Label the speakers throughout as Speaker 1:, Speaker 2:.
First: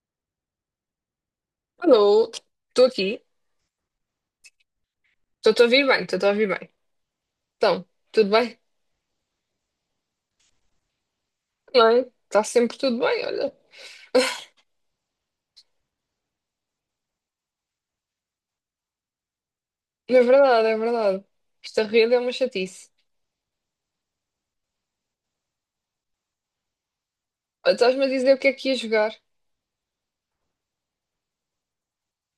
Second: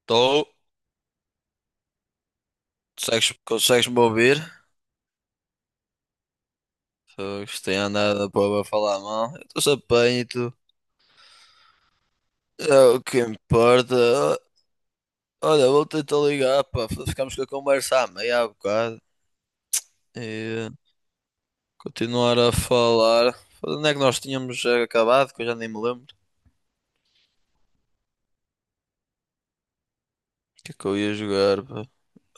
Speaker 1: Estou.
Speaker 2: Alô, estou aqui,
Speaker 1: Consegues-me ouvir?
Speaker 2: estou-te a ouvir bem, estou-te a ouvir bem.
Speaker 1: Fogo, isto tem
Speaker 2: Então, tudo
Speaker 1: andado
Speaker 2: bem?
Speaker 1: para falar mal. Eu estou-se bem e tu?
Speaker 2: Bem, está sempre
Speaker 1: É
Speaker 2: tudo
Speaker 1: o que
Speaker 2: bem, olha.
Speaker 1: importa. Ó, olha, vou tentar ligar, pá. Ficamos com a conversa à meia há bocado.
Speaker 2: É
Speaker 1: E
Speaker 2: verdade, é verdade. Esta rede é uma
Speaker 1: continuar a
Speaker 2: chatice.
Speaker 1: falar. Foda, onde é que nós tínhamos acabado? Que eu já nem me lembro.
Speaker 2: Olha, estás-me a dizer o que é que ia jogar?
Speaker 1: O que é que eu ia jogar, pá?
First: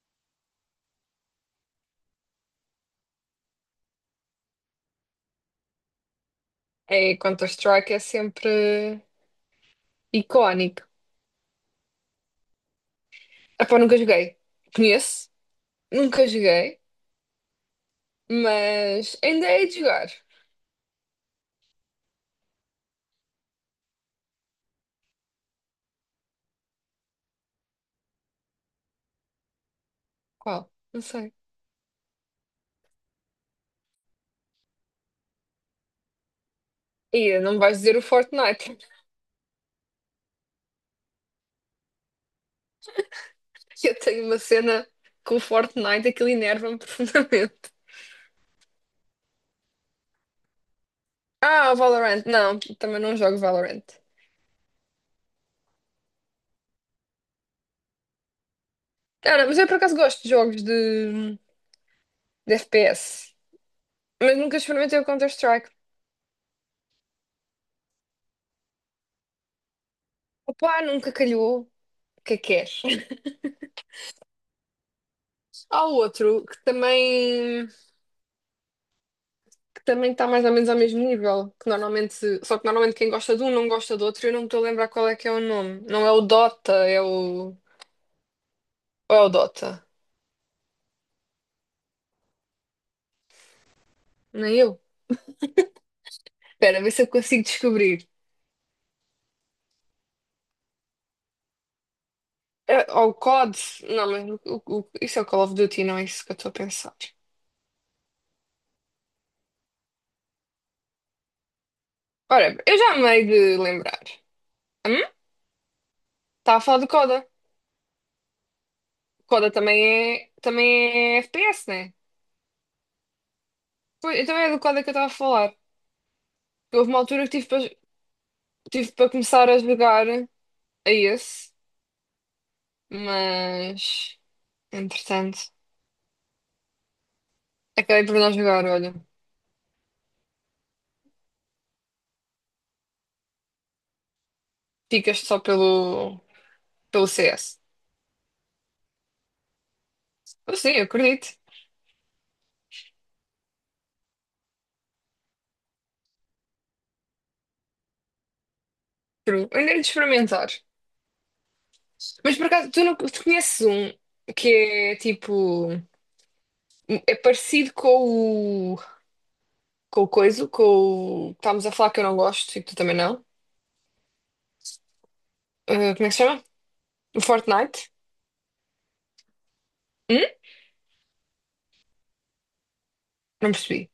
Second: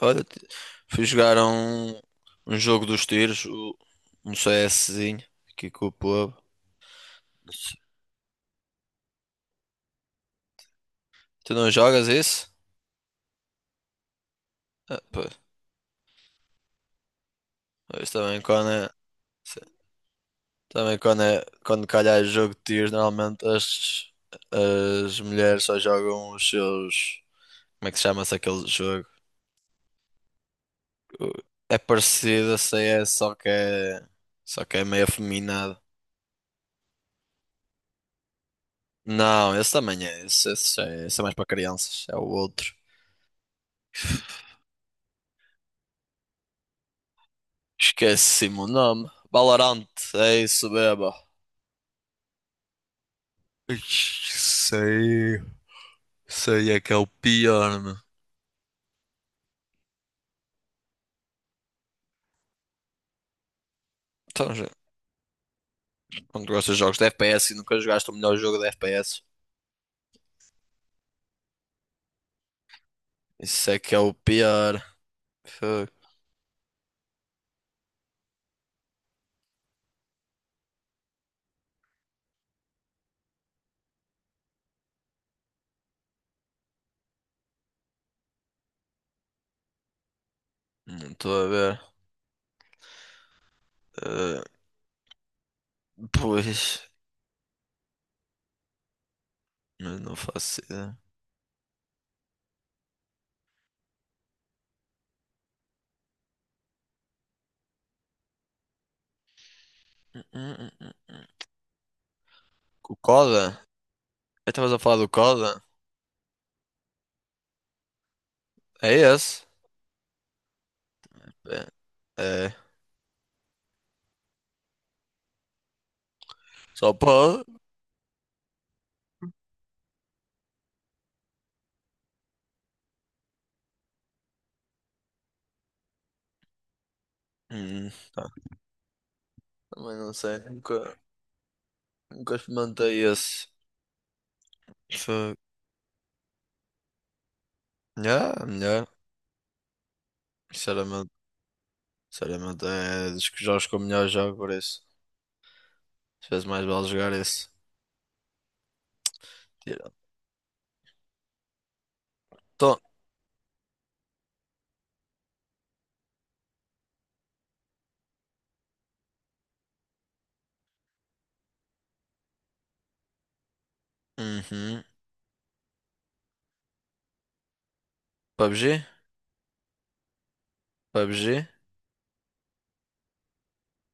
Speaker 1: Olha, fui jogar um jogo dos tiros, um CSzinho, aqui com o povo.
Speaker 2: É, Counter-Strike é sempre icónico.
Speaker 1: Tu não jogas isso?
Speaker 2: Ah pá, nunca joguei.
Speaker 1: Ah, pô,
Speaker 2: Conheço, nunca joguei,
Speaker 1: isto também quando é.
Speaker 2: mas ainda é de jogar.
Speaker 1: Também quando calhar é jogo de tiros, normalmente as mulheres só jogam os seus. Como é que chama-se aquele jogo?
Speaker 2: Qual? Não
Speaker 1: O-
Speaker 2: sei.
Speaker 1: É parecido a CS, só que é meio afeminado.
Speaker 2: E não me vais dizer o Fortnite.
Speaker 1: Não, esse também é. Esse é mais para crianças. É o outro.
Speaker 2: Eu tenho uma cena com o Fortnite, aquilo enerva-me profundamente.
Speaker 1: Esqueci-me o nome. Valorant, é isso, beba.
Speaker 2: Ah, o Valorant. Não, também não jogo Valorant.
Speaker 1: Ixi, sei aí, é que é o pior, meu.
Speaker 2: Cara, mas eu por acaso gosto de jogos de FPS, mas
Speaker 1: Então,
Speaker 2: nunca experimentei o Counter-Strike.
Speaker 1: quando gostas de jogos de FPS e nunca jogaste o melhor jogo de FPS?
Speaker 2: Opa, nunca calhou. O que é que queres?
Speaker 1: Isso é que é o pior.
Speaker 2: Há
Speaker 1: Fuck.
Speaker 2: outro que também está mais ou menos ao mesmo nível, que normalmente, só que normalmente quem gosta de um não gosta do outro, e eu não me estou a lembrar qual é que é o nome. Não é o Dota, é o ou é o Dota.
Speaker 1: Não estou a ver. Eh,
Speaker 2: Nem eu. Espera,
Speaker 1: Pois,
Speaker 2: vê se eu consigo descobrir.
Speaker 1: mas não faço ideia.
Speaker 2: É, ou o COD. Não, mas isso é o Call of Duty, não é isso que eu estou a pensar.
Speaker 1: Hum, hum.
Speaker 2: Ora, eu
Speaker 1: O
Speaker 2: já me hei de
Speaker 1: Coda?
Speaker 2: lembrar.
Speaker 1: Eu Estavas a
Speaker 2: Hum?
Speaker 1: falar do Coda?
Speaker 2: Está a falar do COD, é?
Speaker 1: É esse?
Speaker 2: Coda também é FPS, né?
Speaker 1: É. É.
Speaker 2: Pois, então é do Coda que eu estava a falar. Houve
Speaker 1: Só
Speaker 2: uma altura que
Speaker 1: pode?
Speaker 2: tive para tive para começar a jogar a esse, mas entretanto, acabei por
Speaker 1: Tá.
Speaker 2: não jogar, olha.
Speaker 1: Também não sei. Nunca experimentei esse.
Speaker 2: Ficas
Speaker 1: Fuck.
Speaker 2: só pelo CS.
Speaker 1: Yeah, melhor.
Speaker 2: Eu sei, eu
Speaker 1: Sinceramente.
Speaker 2: acredito.
Speaker 1: Sinceramente, é dos que jogos que eu melhor jogo por isso. Às vezes mais vale jogar esse.
Speaker 2: True. Eu ainda hei de
Speaker 1: Tira.
Speaker 2: experimentar. Mas por acaso,
Speaker 1: Então,
Speaker 2: tu, não, tu conheces um que é tipo. É parecido com o. Com o coiso, com o. Que estávamos a falar que eu não gosto e que tu também não.
Speaker 1: uhum.
Speaker 2: Como é que se chama? O Fortnite.
Speaker 1: PUBG?
Speaker 2: Hum?
Speaker 1: PUBG?
Speaker 2: Não percebi.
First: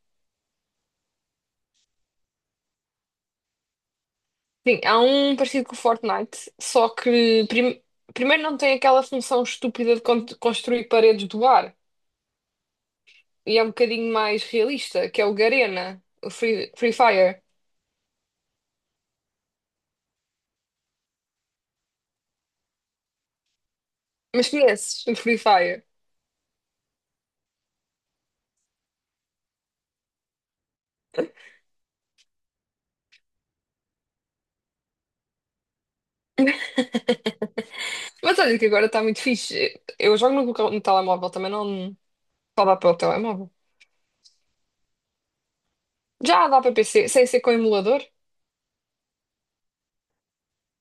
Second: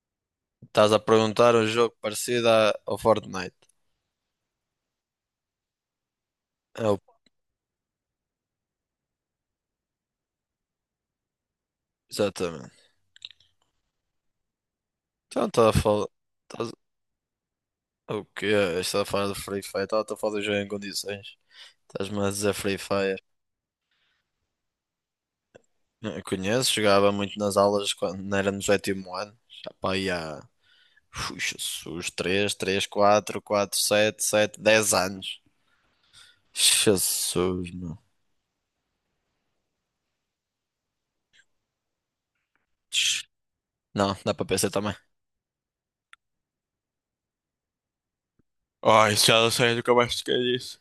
Speaker 1: Estás a perguntar um jogo parecido ao Fortnite.
Speaker 2: Sim, há um parecido com o Fortnite,
Speaker 1: É
Speaker 2: só
Speaker 1: o-
Speaker 2: que primeiro não tem aquela função estúpida de construir paredes do ar
Speaker 1: Exatamente.
Speaker 2: e é um bocadinho mais realista, que é o
Speaker 1: Então estás a
Speaker 2: Garena,
Speaker 1: falar.
Speaker 2: o
Speaker 1: Estás...
Speaker 2: Free Fire.
Speaker 1: O quê? Estás a falar do Free Fire? Estava a falar do jogo em condições. Estás-me a dizer Free Fire.
Speaker 2: Mas conheces o Free Fire?
Speaker 1: Não, conheço, jogava muito nas aulas quando não era no sétimo ano. Já pá, aí há. Ui, Jesus, 3, 3, 4, 4, 7, 7, 10 anos. Jesus, meu.
Speaker 2: Mas olha que agora está muito fixe. Eu jogo no telemóvel também, não só dá para o telemóvel.
Speaker 1: Não, dá para PC também.
Speaker 2: Já dá para PC, sem ser com emulador?
Speaker 1: Ai, já não sei, nunca mais toquei nisso.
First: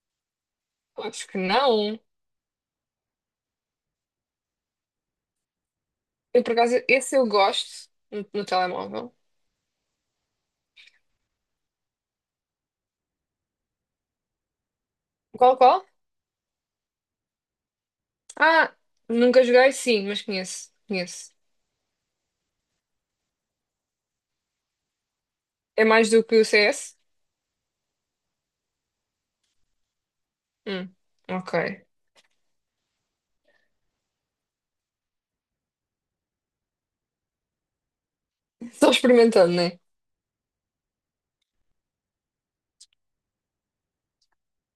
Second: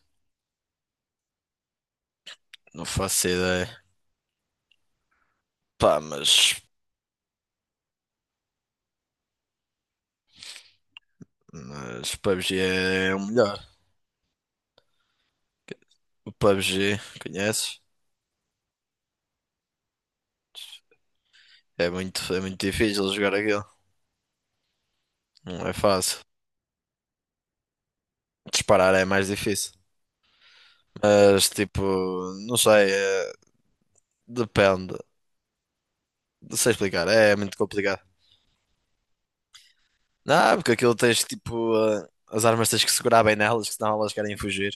Speaker 2: Acho que não.
Speaker 1: Não faço ideia. Pá,
Speaker 2: Eu, por
Speaker 1: mas
Speaker 2: acaso, esse eu gosto no telemóvel.
Speaker 1: Mas PUBG é o melhor.
Speaker 2: Qual?
Speaker 1: O PUBG, conheces?
Speaker 2: Ah, nunca joguei, sim, mas conheço.
Speaker 1: É muito difícil jogar aquilo. Não é
Speaker 2: É mais
Speaker 1: fácil.
Speaker 2: do que o CS?
Speaker 1: Disparar é mais difícil.
Speaker 2: Hum,
Speaker 1: Mas
Speaker 2: ok.
Speaker 1: tipo, não sei, depende. Não sei explicar, é muito complicado.
Speaker 2: Só experimentando, né?
Speaker 1: Não, porque aquilo tens tipo, as armas tens que segurar bem nelas, que senão elas querem fugir.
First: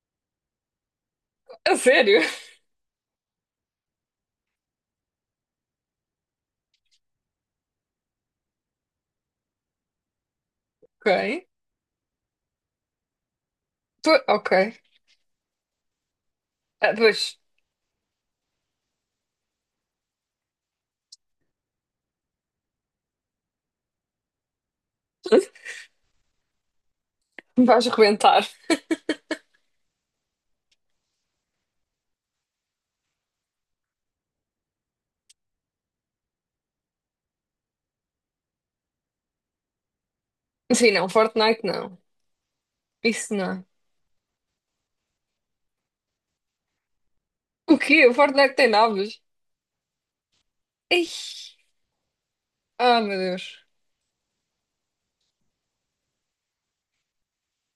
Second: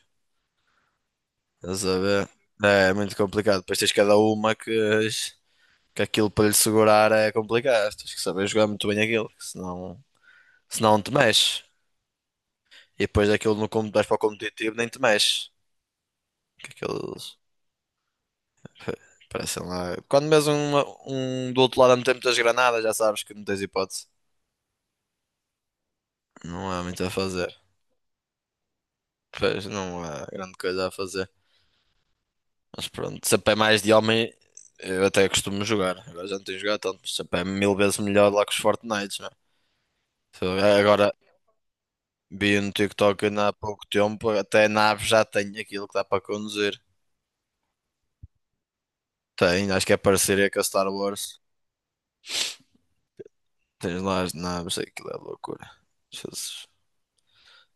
Speaker 2: A
Speaker 1: Estás a
Speaker 2: sério?
Speaker 1: ver? É muito complicado. Depois tens cada uma que aquilo para lhe segurar é complicado. Tens que saber jogar muito bem aquilo, que senão te
Speaker 2: Ok.
Speaker 1: mexes. E depois daquilo no como vais para o
Speaker 2: Po- ok.
Speaker 1: competitivo nem te mexes. Que
Speaker 2: Ah,
Speaker 1: aqueles
Speaker 2: pois,
Speaker 1: parecem lá. Quando mesmo um do outro lado a meter muitas granadas, já sabes que não tens hipótese. Não há muito a fazer.
Speaker 2: me vais rebentar.
Speaker 1: Pois não há grande coisa a fazer. Mas pronto, se a pé é mais de homem, eu até costumo jogar. Agora já não tenho jogado tanto, mas se a pé é mil vezes melhor lá que os Fortnites, não é? Se eu-
Speaker 2: Sim, não,
Speaker 1: Agora
Speaker 2: Fortnite não.
Speaker 1: vi no TikTok
Speaker 2: Isso
Speaker 1: ainda há
Speaker 2: não.
Speaker 1: pouco tempo, até a nave já tem aquilo que dá para conduzir.
Speaker 2: O quê? O Fortnite tem naves?
Speaker 1: Tem, acho que é parceria com a Star
Speaker 2: Ei.
Speaker 1: Wars.
Speaker 2: Ah, meu Deus.
Speaker 1: Tens lá as naves, aquilo é loucura. Jesus,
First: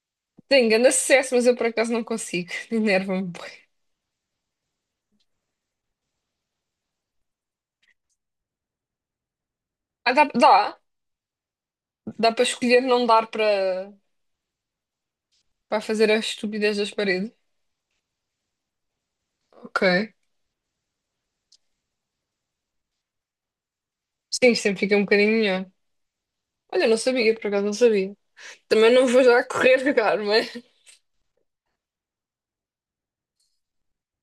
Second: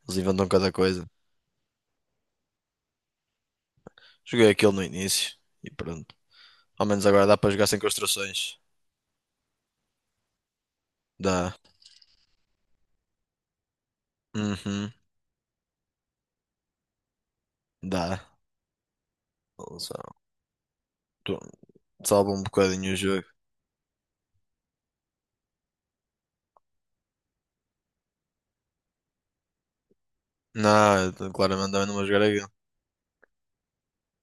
Speaker 1: eles inventam
Speaker 2: Tenho
Speaker 1: cada
Speaker 2: grande
Speaker 1: coisa.
Speaker 2: sucesso, mas eu por acaso não consigo. Enerva-me bué.
Speaker 1: Joguei aquilo no início e pronto. Ao menos agora dá para jogar sem construções.
Speaker 2: Ah, dá,
Speaker 1: Dá.
Speaker 2: dá para escolher não dar para
Speaker 1: Uhum,
Speaker 2: para fazer as estupidez das paredes.
Speaker 1: dá. Só-
Speaker 2: Ok.
Speaker 1: tu- Salva um bocadinho o jogo.
Speaker 2: Sim, sempre fica um bocadinho melhor. Olha, eu não sabia, por acaso não sabia. Também não vou já correr jogar,
Speaker 1: Não, eu claramente também não vou jogar aquilo.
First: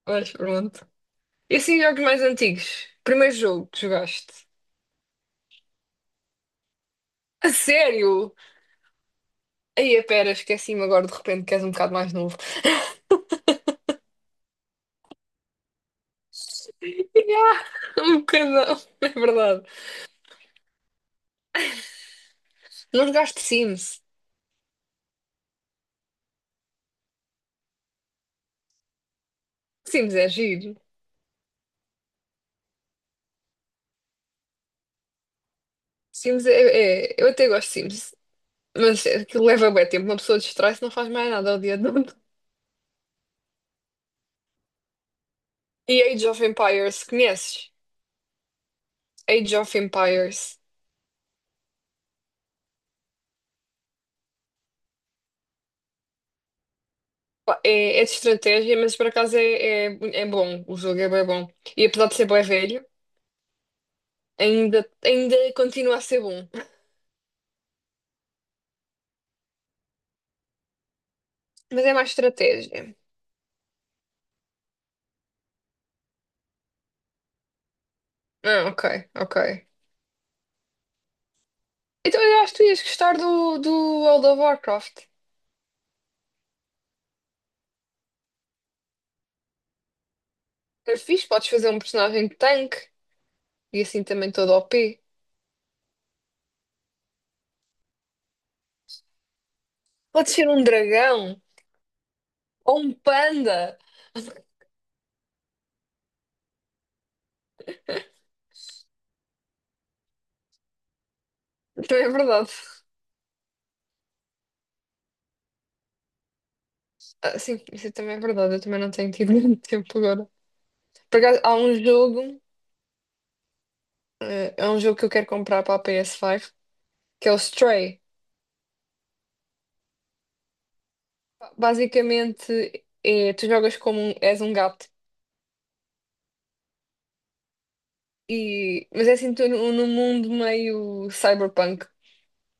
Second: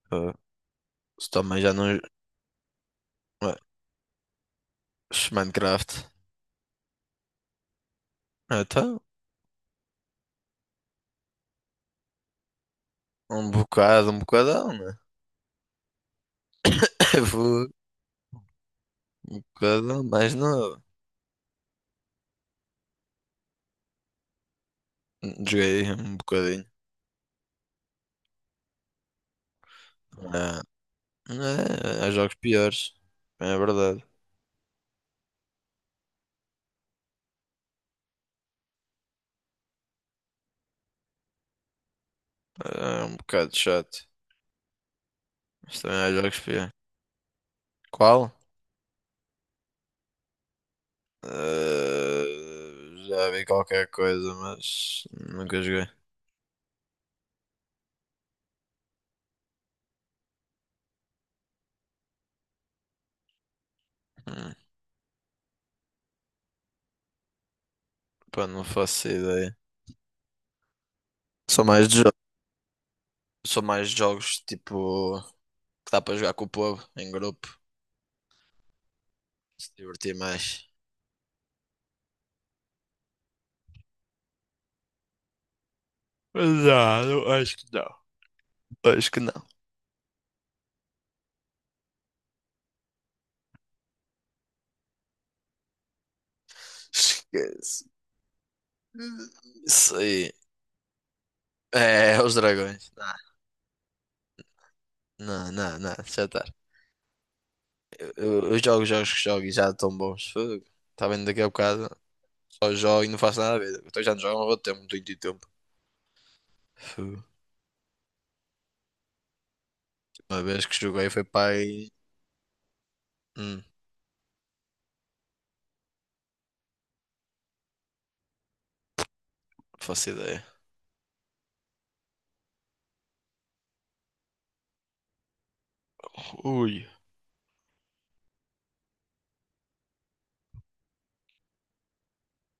Speaker 2: mas
Speaker 1: Ah,
Speaker 2: pronto.
Speaker 1: se
Speaker 2: E
Speaker 1: também já
Speaker 2: assim,
Speaker 1: não.
Speaker 2: jogos mais antigos. Primeiro
Speaker 1: Ué,
Speaker 2: jogo que jogaste.
Speaker 1: Minecraft.
Speaker 2: A sério?
Speaker 1: Ah, então,
Speaker 2: Aí, a pera, esqueci-me agora de repente que és um bocado mais novo.
Speaker 1: um bocado, um bocadão, né?
Speaker 2: Ya,
Speaker 1: Vou
Speaker 2: um bocadão, é
Speaker 1: um
Speaker 2: verdade.
Speaker 1: bocadão, mas não.
Speaker 2: Não jogaste Sims?
Speaker 1: Joguei um bocadinho.
Speaker 2: Sims é
Speaker 1: Ah,
Speaker 2: giro.
Speaker 1: é, há jogos piores. É verdade.
Speaker 2: Sims eu até gosto de Sims, mas aquilo leva bem tempo. Uma pessoa distrai-se não faz mais nada ao dia todo.
Speaker 1: É um bocado chato. Mas
Speaker 2: E
Speaker 1: também há
Speaker 2: Age
Speaker 1: jogos
Speaker 2: of
Speaker 1: pior.
Speaker 2: Empires, conheces?
Speaker 1: Qual?
Speaker 2: Age of Empires.
Speaker 1: Já vi qualquer coisa, mas nunca joguei.
Speaker 2: É, é de estratégia, mas por acaso é bom. O jogo é bem bom. E apesar de ser bem velho,
Speaker 1: Hum,
Speaker 2: ainda continua a ser bom.
Speaker 1: Pá, não faço ideia. Sou
Speaker 2: Mas
Speaker 1: mais
Speaker 2: é
Speaker 1: de
Speaker 2: mais
Speaker 1: jogos.
Speaker 2: estratégia.
Speaker 1: Sou mais de jogos tipo que dá para jogar com o povo em grupo.
Speaker 2: Ah, ok.
Speaker 1: Se divertir mais.
Speaker 2: Então eu acho que tu ias gostar do World of Warcraft.
Speaker 1: Mas não, não, acho que não. Acho que não.
Speaker 2: É fixe, podes fazer um personagem de tanque e assim também todo o p
Speaker 1: Esquece. Isso aí.
Speaker 2: Pode ser um dragão
Speaker 1: É os
Speaker 2: ou
Speaker 1: dragões.
Speaker 2: um
Speaker 1: Não,
Speaker 2: panda.
Speaker 1: não, não, não, já está. Eu jogo jogos que jogo e já estão bons. Fogo. Está bem daqui a bocado.
Speaker 2: Também é verdade.
Speaker 1: Só jogo e não faço nada a ver. Então já não jogo há muito tempo, não tenho tempo. Fogo.
Speaker 2: Ah, sim, isso também é verdade. Eu também não tenho tido muito tempo agora.
Speaker 1: Uma vez que joguei
Speaker 2: Por
Speaker 1: foi
Speaker 2: acaso,
Speaker 1: para
Speaker 2: há um
Speaker 1: aí.
Speaker 2: jogo.
Speaker 1: Não
Speaker 2: É um jogo que eu quero comprar para a PS5, que é o Stray.
Speaker 1: faço ideia.
Speaker 2: Basicamente, é, tu jogas como és um gato,
Speaker 1: Ui.
Speaker 2: e, mas é assim tu, num num mundo meio cyberpunk.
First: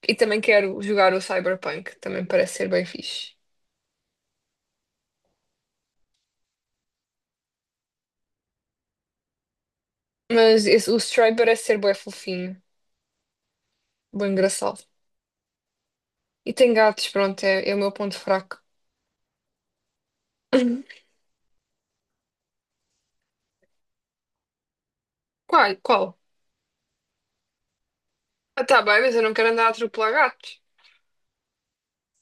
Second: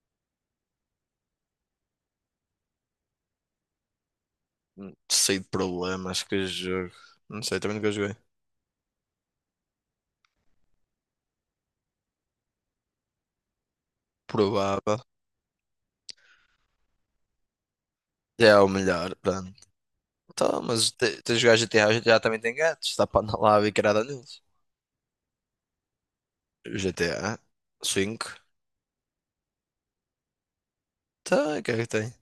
Speaker 2: E também quero jogar o cyberpunk, também parece ser bem fixe.
Speaker 1: Sei de problemas que jogo. Não sei, também nunca joguei.
Speaker 2: Mas o Stray parece ser bué fofinho, bem engraçado.
Speaker 1: Provável.
Speaker 2: E tem gatos, pronto, é o meu ponto
Speaker 1: Já é
Speaker 2: fraco.
Speaker 1: o melhor, pronto. Então, mas tens de jogar GTA, o GTA também tem gatos. Está para andar lá a bicarada neles.
Speaker 2: Qual? Qual?
Speaker 1: GTA cinco,
Speaker 2: Ah, tá bem, mas eu não quero andar a atropelar gatos.
Speaker 1: tá, o que é que tem?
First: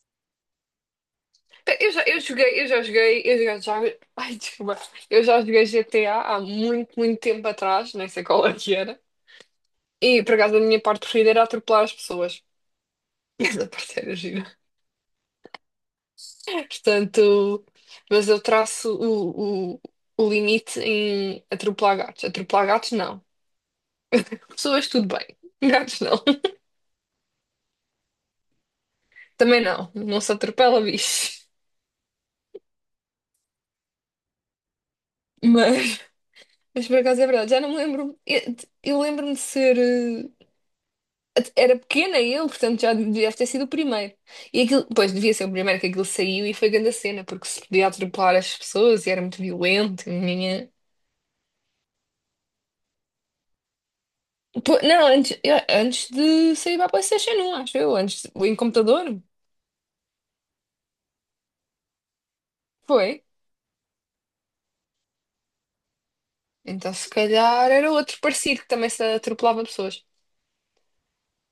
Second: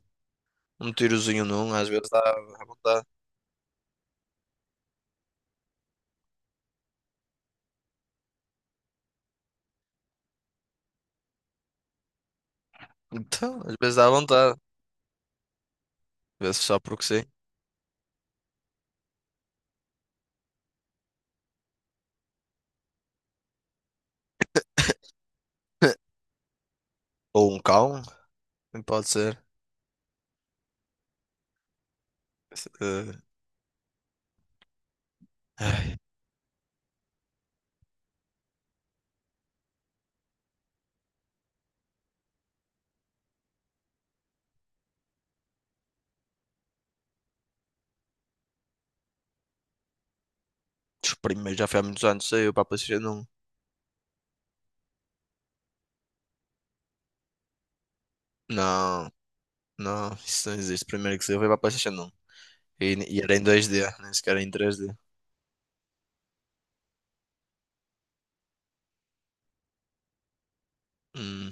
Speaker 1: Um tirozinho num,
Speaker 2: Pé,
Speaker 1: às
Speaker 2: Eu já,
Speaker 1: vezes dá
Speaker 2: eu
Speaker 1: à vontade.
Speaker 2: joguei, eu já, já, ai, desculpa, eu já joguei GTA há muito, muito tempo atrás, nem sei qual é que era. E por acaso a minha parte preferida era atropelar as pessoas.
Speaker 1: Então,
Speaker 2: Essa
Speaker 1: às vezes
Speaker 2: parte
Speaker 1: dá à
Speaker 2: era gira.
Speaker 1: vontade. Às vezes só porque sim.
Speaker 2: Portanto, mas eu traço o limite em atropelar gatos. Atropelar gatos, não. Pessoas, tudo bem. Gatos, não.
Speaker 1: Ou um cão, também pode ser.
Speaker 2: Também não. Não se atropela bicho.
Speaker 1: Eh, Ai,
Speaker 2: Mas, mas por acaso é verdade. Já não me lembro. Eu lembro-me de ser. Era pequena eu, portanto já deve ter sido o primeiro. E aquilo, pois, devia ser o primeiro que aquilo saiu e foi grande a cena, porque se podia atropelar as pessoas e era muito violento.
Speaker 1: os primeiros já foi há muitos anos, saiu para a PlayStation 1.
Speaker 2: Não, antes, antes de sair para a PlayStation 1, acho eu, em
Speaker 1: Não,
Speaker 2: computador.
Speaker 1: não, isso não existe. O primeiro que saiu foi para a PlayStation 1. E,
Speaker 2: Foi.
Speaker 1: e era em 2D, nem sequer era em 3D.
Speaker 2: Então, se calhar era outro parecido que também se atropelava pessoas.
Speaker 1: Hum,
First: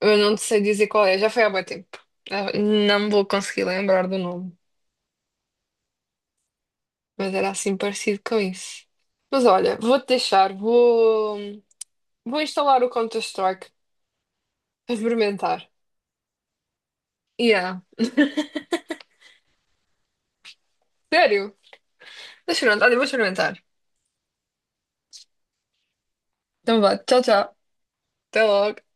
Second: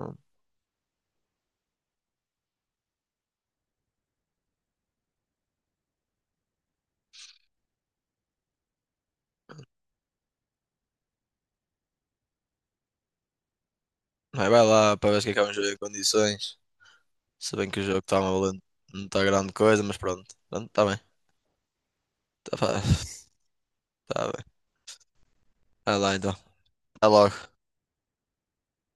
Speaker 2: Eu não sei dizer qual é, já foi há muito tempo. Ah, não me vou conseguir lembrar do nome, mas era assim parecido com isso. Mas olha, vou instalar o Counter-Strike
Speaker 1: Mas vai
Speaker 2: para
Speaker 1: lá para ver se que é que vamos
Speaker 2: experimentar.
Speaker 1: ver em condições. Se bem que
Speaker 2: Yeah,
Speaker 1: o jogo está valendo, não está grande coisa, mas pronto. Pronto, está bem.
Speaker 2: sério? Deixa eu
Speaker 1: Está, tá, fa-
Speaker 2: experimentar, olha, vou experimentar.
Speaker 1: Tá bem. Vai lá então.
Speaker 2: Então vá,
Speaker 1: Até
Speaker 2: tchau,
Speaker 1: logo.
Speaker 2: tchau. Até logo.